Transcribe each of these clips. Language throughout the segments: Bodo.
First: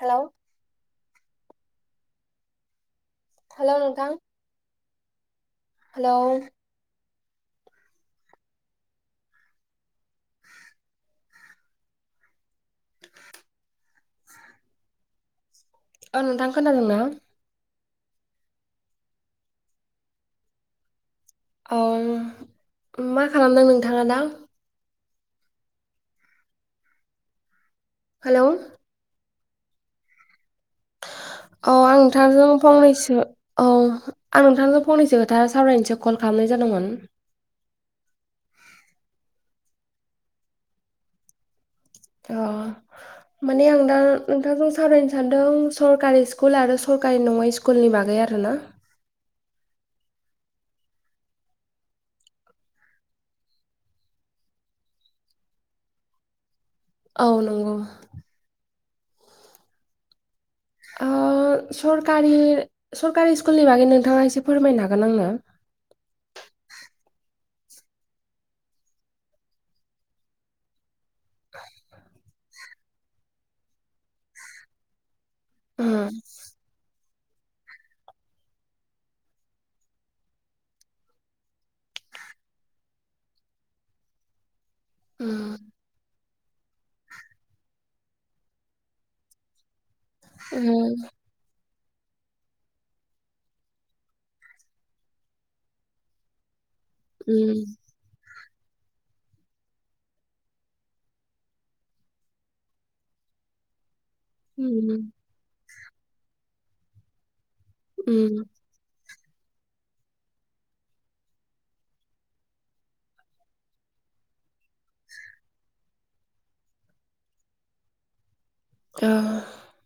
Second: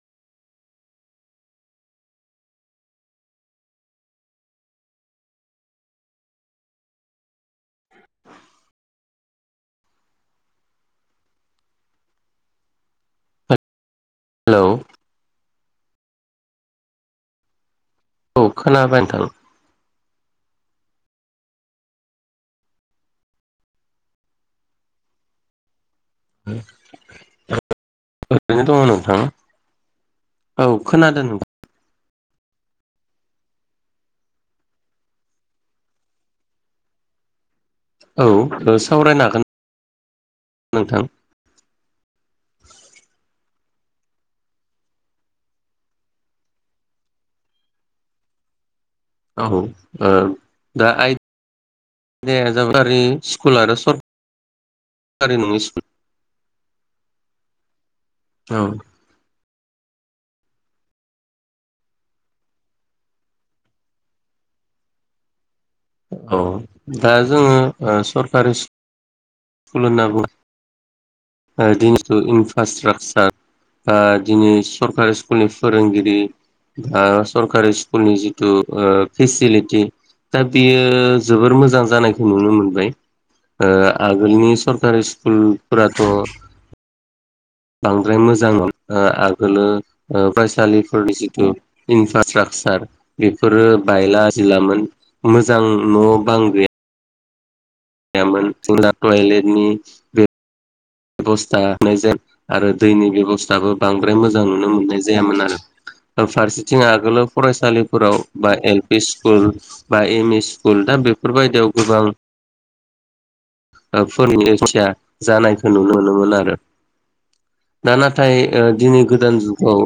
हेल' हेल' नोंथां हेलौ [unintelligible] हेलौ औ नोंथां खोनादों ना औ खोनाबाय नोंथां ओम मा खालामदों नोंथाङा दा हेलौ ओरैनो दङ नोंथां औ खोनादों औ आं नोंथांजों फंनैसो औ आं नोंथांजों फंनैसो खोथा सावरायनोसो कल खालामनाय जादोंमोन औ सावरायनो हागोन नोंथां अ- माने आं दा नोंथांजों सावरायनो सानदों सरकारि स्कुल आरो सरकारि नङै स्कुल स्कुलनि बागै आर ना औ दा आय दे [unintelligible] जाबायारि स्कुल आरो सरकारि नङै स्कुल औ नंगौ औ आ सरखारनि सरकारि स्कुलनि बागै नोंथाङा एसे फोरमायनो हागोन आंनो औ दा जोङो सरकारि सि खुलहोनना बुङो ओ दिनैथु इनफ्रास्ट्राकचार ओ दिनै सरकारि स्कुलनि फोरोंगिरि उम बा सरकारि स्कुलनि जिथु फेसिलिटि दा बियो जोबोर मोजां जानायखौ नुनो मोनबाय आगोलनि सर [unintelligible] स्कुल उम फोराथ' [inaudible] बांद्राय मोजांमोन आगोलो फरायसालिफोरनि [unintelligible] बेफोरो बायला जिलामोन मोजां न' बां गैया उम गैयामोन जोंना टयलेटनि बे बेबस्थानाय जाया आरो दैनि बेब'स्थाबो बांद्राय मोजां उम नुनो मोननाय जायामोन आरो फारसेथिं आगोलाव फरायसालिफोराव उम बा एल पि स्कुल बा एम इ स्कुल दा बेफोरबायदियाव गोबां फोरनोथिया जानाय नुनो मोनोमोन आरो दा नाथाय दिनै ओ गोदान जुगाव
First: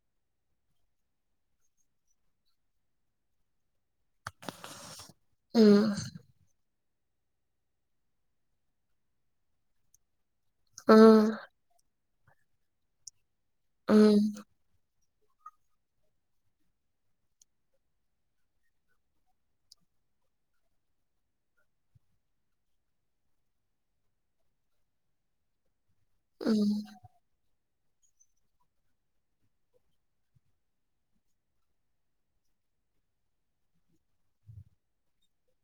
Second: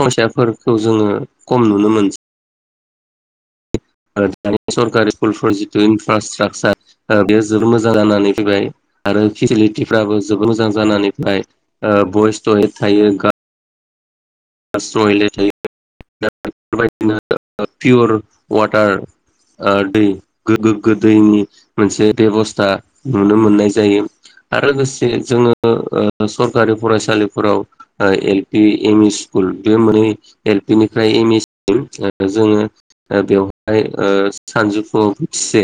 फैसाफोरखौ जोङो खम नुनो मोनसै आरो दानि सरकुलफोर अ जिथु इनफ्रास्ट्राकसार बेयो जोबोर मोजां जानानै फैबाय आरो फेसिलिटिफ्राबो जोबोर मोजां जानानै बयस टयेद थायो गा ओम [unintelligible] बेबायदिनो पियर वाटार दै गो गोग्गो दैनि मोनसे बेबस्था नुनो मोननाय जायो आरो लोगोसे जोङो सरखारि फरायसालिफोराव एल पि एमइस स्कुल बे मोननै एल पि निफ्राय एम इ सिम जोङो बेवहाय सानजौफु बोथिसे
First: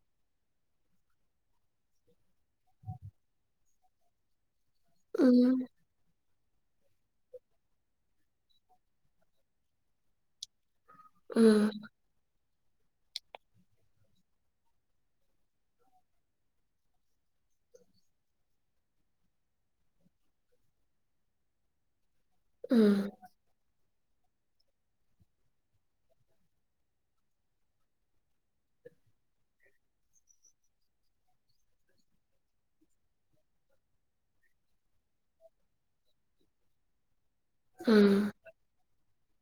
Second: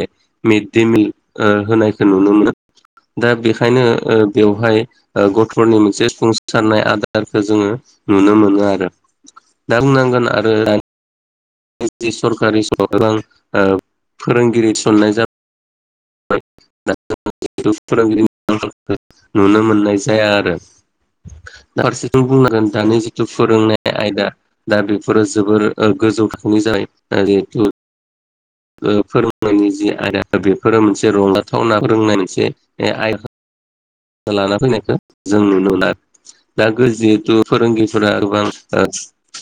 मिड े मिल होनायखौ नुनो मोनो दा बेखायनो बेवहाय गथ'नि मोनसे संसारनाय आदारखौ जोङो नुनो मोनो दा आरो दा बुंनांगोन आरो [inaudible] जि सरकारि फोरोंगिरि थिननाय जाबाय [inaudible] फोरोंगिरि नुनो मोननाय जाया आरो दा बुं द जिथ फोरोंनाय आयदा दा बेफोरो जोबोर गोजौ थाखोनि जाबाय जिथु फोरोंनायनि जि आयदा बेफोरो मोनसे रंजाथावना रोंनाय मोनसे आय लाना फैनायखौ जों नुनो मोना दा जिहेथु फोरोंगिरिफोरा गोबां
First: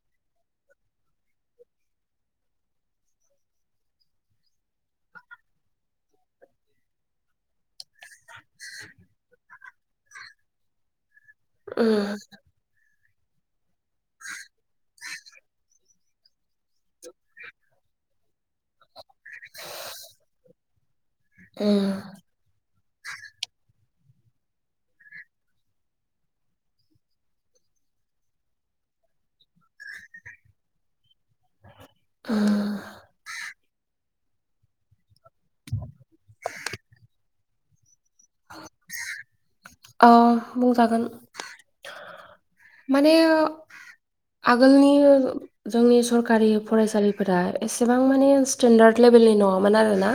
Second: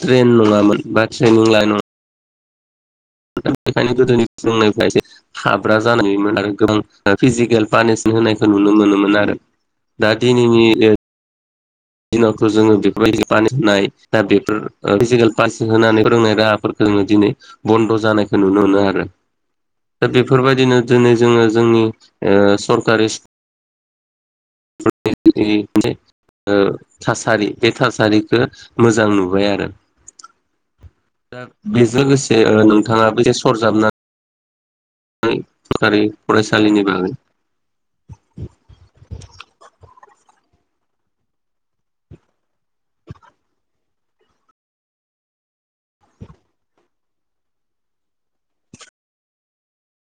ट्रेन नङामोन बा ट्रेनिं लानाय नङोन दा बेखायनो गोदोनि जोंनिफ्राय एसे हाब्रा जानायमोन आरो गोबां फिजिकेल पानिसमेन होनायखौ नुनो मोनोमोन आरो दा दिनैनि दिनावथ' जोङो बेफोरबायदि पानेस होनाय दा बेफोर फिजिकेल प होनानै फोरोंनाय रा [unintelligible] दिनै बन्द' जानाय नुनो मोनो आरो दा बेफोरबायदिनो दिनै जोङो जोंनि ओ सरकारि सि [unintelligible] ओ थासारि बे थासारिखौ मोजां नुबाय आरो दा बेजों लोगोसे नोंथाङाबो जे सरजाबनानै सरखारि फरायसालिनि बागै अ बुंजागोन माने आगोलनि जोंनि सरकारि फरायसालिफोरा एसेबां मानि स्टेन्डार्द लेभेलनि नङामोन आरोना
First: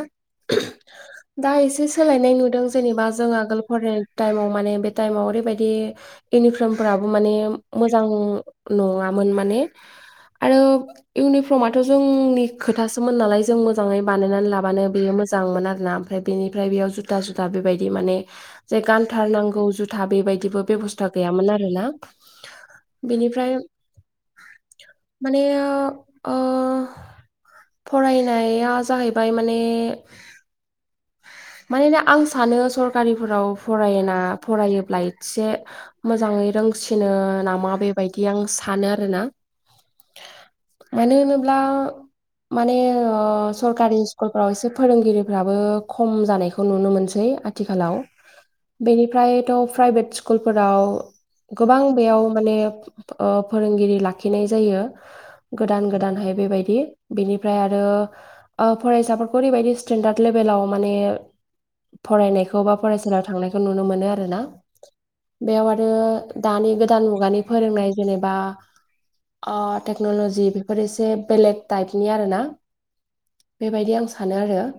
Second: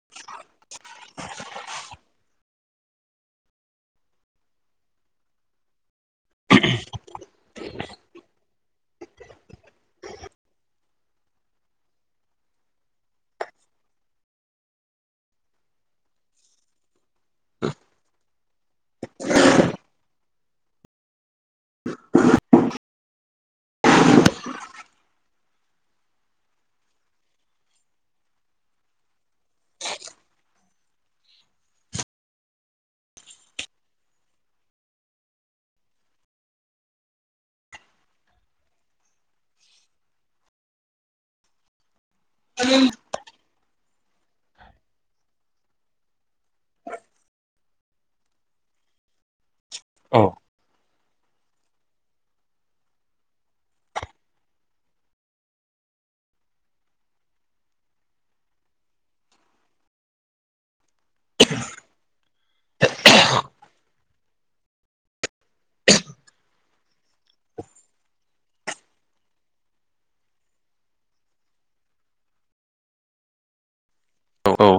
दा एसे सोलायनाय नुदों जेनेबा जों आगोल फरायनाय टाइमाव माने बे टाइमाव ओरैबायदि इउनिफर्मफोराबो माने मोजां नङामोन माने आरो इउनिफर्मआथ' जोंनि खोथासोमोन नालाय जों मोजाङै बानायनानै लाबानो बेयो मोजांमोन आरोना बेनिफ्राय बेयाव जुथा जु बेबायदि माने जे गानथार नांगौ जुथा बेबायदिबो बेबस्था गैयामोन आरो ना बेनिफ्राय माने ओ फरायनाया जाहैबाय माने मानेना आं सानो सरकारिफोराव फरायना फरायोब्ला एसे मोजाङै रोंसिनो नामा बेबायदि आं सानो आरोना मानो होनोब्ला माने ओ सरकारि स्कुलफ्राव एसे फोरोंगिरिफ्राबो खम जानायखौ नुनो मोनसै आथिखालाव बेनिफ्रायथ प्रायभेट सिखुल फोराव गोबां बेयाव माने ओ फोरोंगिरि लाखिनाय जायो गोदान गोदानहाय बेबायदि बिनिफ्राय आरो ओ फरायसाफोरखौ ओरैबायदि स्टेेनडार्द लेभेलाव माने [inaudible] फरायनायखौ बा फरायसालियाव थांनायखौ नुनो मोनो आर ना बेयाव आरो दानि गोदान मुगानि फोरोंनाय जेनेबा ओ टेक्न'ल'जि बेफोर एसे बेलेग टाइपनि आरो ना बेबायदि आं सा सानो औ आरो औ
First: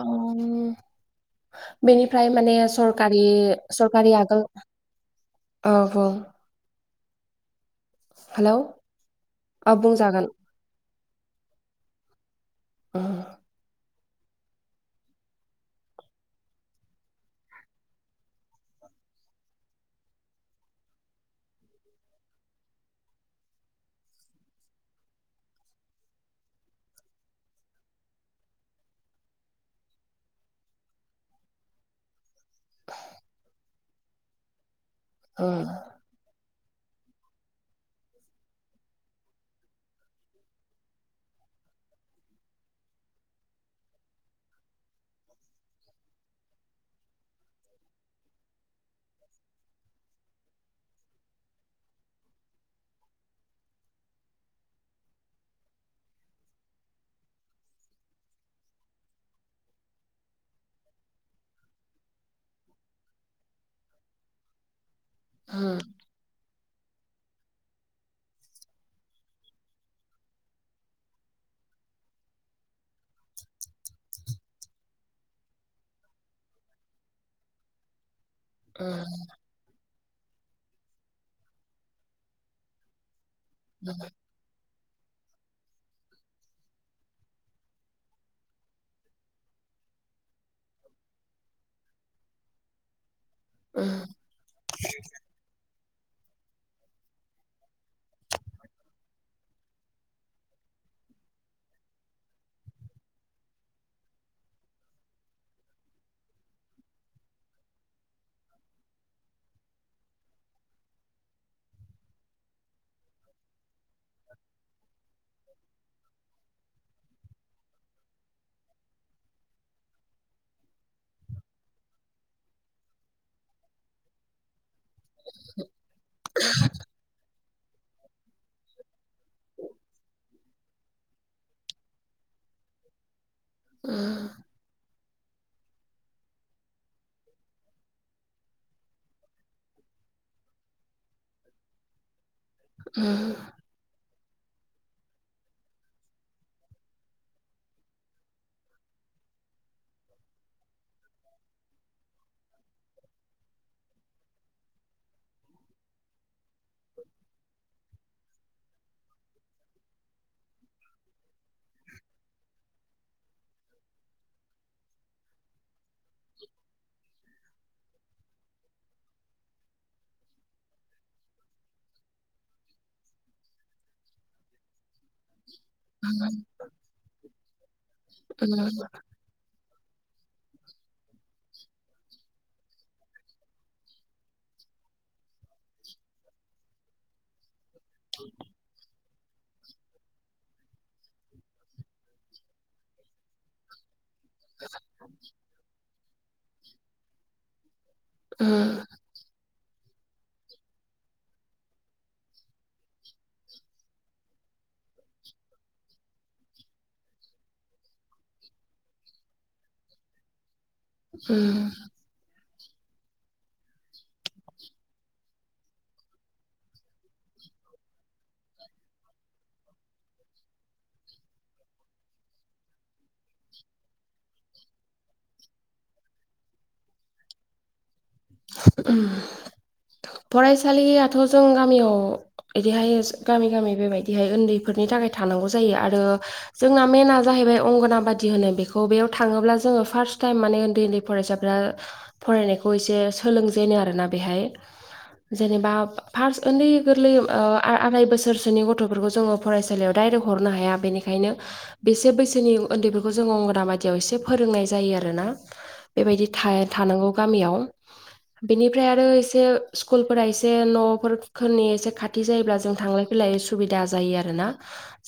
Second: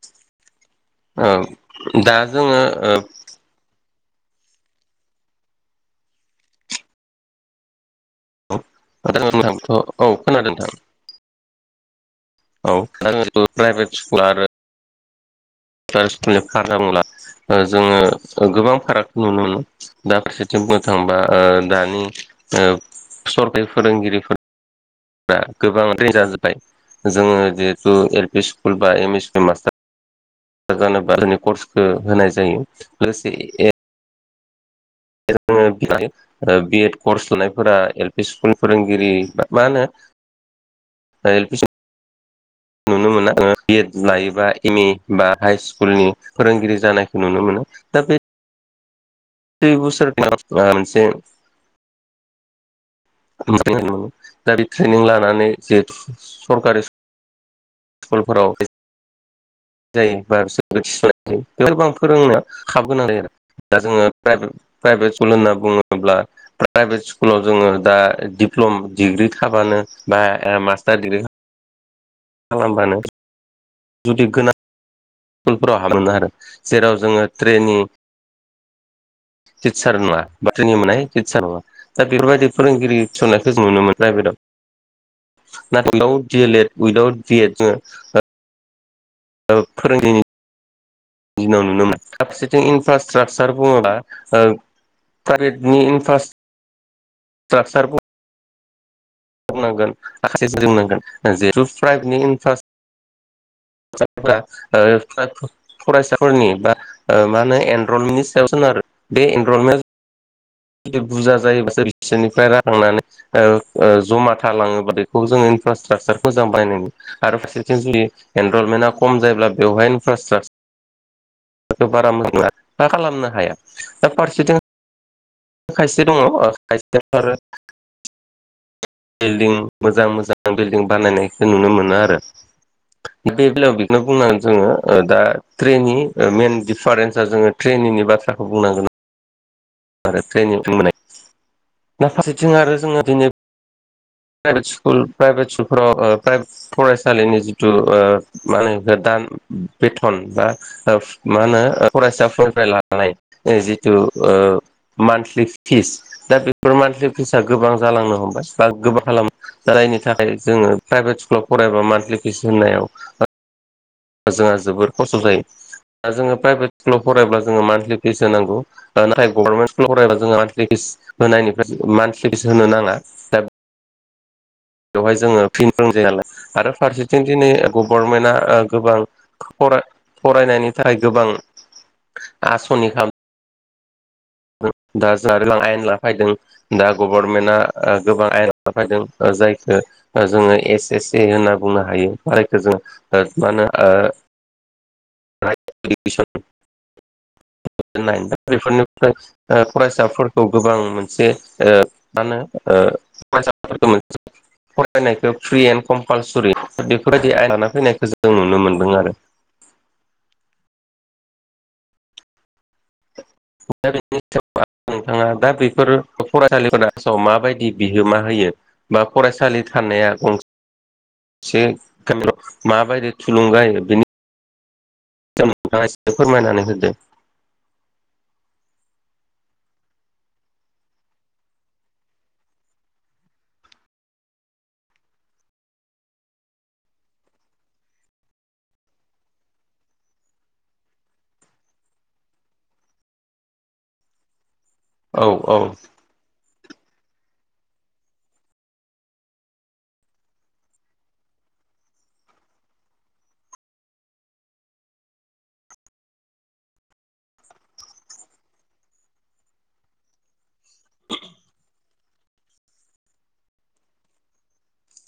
ओं औ दा बेनिफ्राय माने जोङो ओ सरकारि सरकारि आगोल औ औ हेलौ औ नोंथांथ' औ खोनादों नोंथां औ उम दा प्राइभेट स्कुल आरो [unintelligible] ओ जोङो गोबां फाराग नुनो मोनो दा फारसेथिं बुंनो थांबा ओ दानि सरखारि फोरोंगिरिफोर बा गोबां दिन जाजोब्बाय जोङो जिहेथु एल पि स्कुल बा एम इ स्कुल मास्टार जानोबा जोंनि कर्सखौ होनाय जायो लोगोसे जोङो उम बि एड कर्स लानायफोरा एल पि स्कुल फोरोंगिरि मा होनो [unintelligible] नुनो मोना आङो बि एड लायोबा एम ए बा हाइ स्कुलनि फोरोंगिरि जानायखौ नुनो मोनो दा बे [unintelligible] [unintelligible] दा बे ट्रेनिं लानानै जिहेथु सरकारि स्कुलफोराव जायो बा सोरनाय जायो बेफोरबो आं फोरोंनाया हाबगोन आरो दा जोङो प्रभे प्राइभेट सल होनना उम बुङोब्ला प्राइभेट स्कुलाव जोङो दा डिप्ल'म डिग्रि थाबानो बा मास्टार डिग्रि खालामबानो [inaudible] जुदि गोनां स्कुलफोराव हाबोमोन आरो जेराव जोङो ट्रेनि ओ टिचार नोंङा बा [unintelligible] टिचार नोंङा दा बेफोरबायदि फोरोंगिरि थिसननायखौ जों नुनो [unintelligible] [unintelligible] उइद दावउद जोंङो [unintelligible] [unintelligible] दिनाव नुनो मोनो फारसेथिं इनफ्रास्ट्राकसार उम बुंङोब्ला ओ प्राइभेटनि इनफ्रास् [unintelligible] [unintelligible] [unintelligible] फरायसाफोरनि बा मा होनो एनरलमेन्टनि सायाव सोनारो बे एनरलमेन्ट जुदि बुरजा जायोबासो बिसोरनिफ्राय राननानै ओ ओ जमा थालांङोबा बेखौ जोंङो इनफ्रास्ट्राकसार मोजां [unintelligible] आरो फारसेथिं जुदि एनरलमेन्टआ खम जायोब्ला बेवहाय इनफ्रास्ट्राक [unintelligible] [unintelligible] खालामनो हाया दा फारसेथिं खायसे दंङ ओ खायसेयावथ' आरो बिल्डिं मोजां मोजां बिल्डिं बानायनायखौ नुनो मोनो आरो। बे बेलायाव बेखौनो उम बुंनांगोन जोंङो ओ दा ट्रेनि मेन डिफारेन्सा जोंङो ट्रेनिनि बाथ्राखौ बुंनांगोन आरो ट्रेनिं मोननाय दा फारसेथिं आरो जोंङो दिनै प्राइभेट स्कुल प्राइभेट स्कुलफ्राव ओ फरायसालिनि जिथु ओ मा होनो गोदान बेथन बा ओफ मा होनो फरायसाफोरनिफ्राय लानानै जिथु ओ मान्थलि फिस दा बेफोर मान्थलि फिसा गोबां जालांनो हमबाय बा गोबां खालाम जायनि थाखाय जोंङो प्राइभेट स्कुलाव फरायबा मान्थलि फिस होनायाव जोंहा जोबोर खस्थ' जायो दा जोंङो प्राइभेट स्कुलाव फरायब्ला जोंङो मान्थलि फिस होनांगौ। ओ नाथाय गभारनमेन्ट स्कुलाव फरायबा जोंङो मान्थलि फिस होनायनिफ्राय मान्थलि फिस होनो नांङा दा बेवहाय जोंङो फिन [unintelligible] फारसेथिं दिनै गभर्नमेन्टआ उम गोबां फरा फरायनायनि थाखाय गोबां आस'नि खालाम [unintelligible] दा गभर्नमेन्टआ गोबां आयेन [unintelligible] दा फायदों जायखो ओ जोंङो एस एस सि होनना बुंनो हायो बायखौ जोंङो। ओ मानो ओ उम [unintelligible] [unintelligible] फरायसाफोरखौ गोबां मोनसे ओ मा होनो [unintelligible] फरायनायखौ फ्रि एण्ड कम्पालसरि बेफोरबायदि आयन लाना फैनायखौ जों नुनो मोन्दों आरो। ओम [unintelligible] नोंथाङा दा बेफोर फरायसालिफोर दासाव माबायदि बिहोमा होयो? बा फरायसालि थानाया गंस [unintelligible] माबायदि थुलुंगा होयो बिनि [unintelligible] फोरमायनानै होदो। फरायसालियाथ' जों गामियाव ओरैहाय गामि गामि बेबायदिहाय उन्दैफोरनि थाखाय थानांगौ जायो आरो जोंना मेेनना जाहैबाय अंगनाबादि होनो बेखौ बेयाव थांङोब्ला जोंङो फार्स्ट टाइम माने उन्दै उन्दै फसाफोरा फरायनायखौ एसे सोलोंजेनो आरोना बेहाय औ जेनेबा फार्स्ट उन्दै गोरलै ओ आराय बोसोरसोनि गथ'फोरखौ जोंङो फरायसालियाव डाइरेक्ट हरनो हाया बेनिखायनो बेसे बैसोनि उन्दैफोरखौ जों अंगनाबादियाव एसे फोरोंनाय जायो आरो ना बेबायदि थाय थानांगौ गामियाव बेनिफ्राय आरो एसे स्कुलफोरा एसे न'फोरखोनि एसे खाथि जायोब्ला जों थांलाय फैलाय सुबिदा जायो आरोना।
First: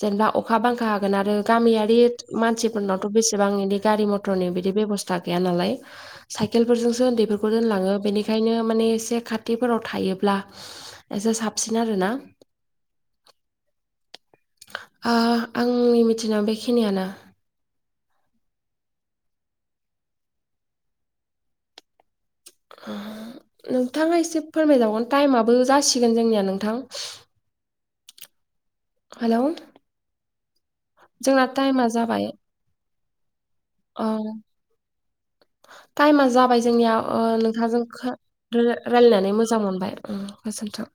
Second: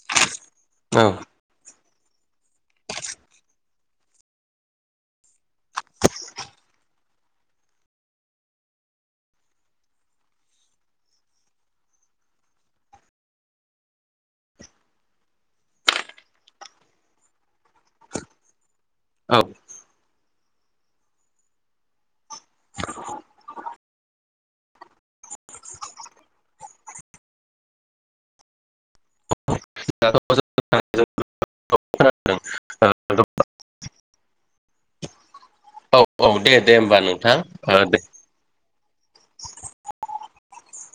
जेनेबा अखा- बांखा औ हागोन आरो गामियारि मानसिफोरनावथ' बेसेबां बिनि गारि मथर मटरनि बिदि बेबसथा गैयानालाय, साइकेलफोरजोंसो बेफोर बेखौ दोनलाङो बेनिखायनो माने एसे खाथिफोराव थायोब्ला एसे साबसिन आरोना। आ आंनि मिथिनायाव बेखिनियानो। औ ओ नोंथांङा एसे फोरमायजावगोन टाइमाबो जासिगोन जोंनिया नोंथां। हेलोव [unintelligible] जोंना टाइमा जाबाय औ औ टाइमा औ दे जाबाय दे जोंनिया होमबा अ नोंथां ओ नोंथांजों दे [unintelligible] रायलायनानै मोजां मोनबाय ओम गोजोन्थों।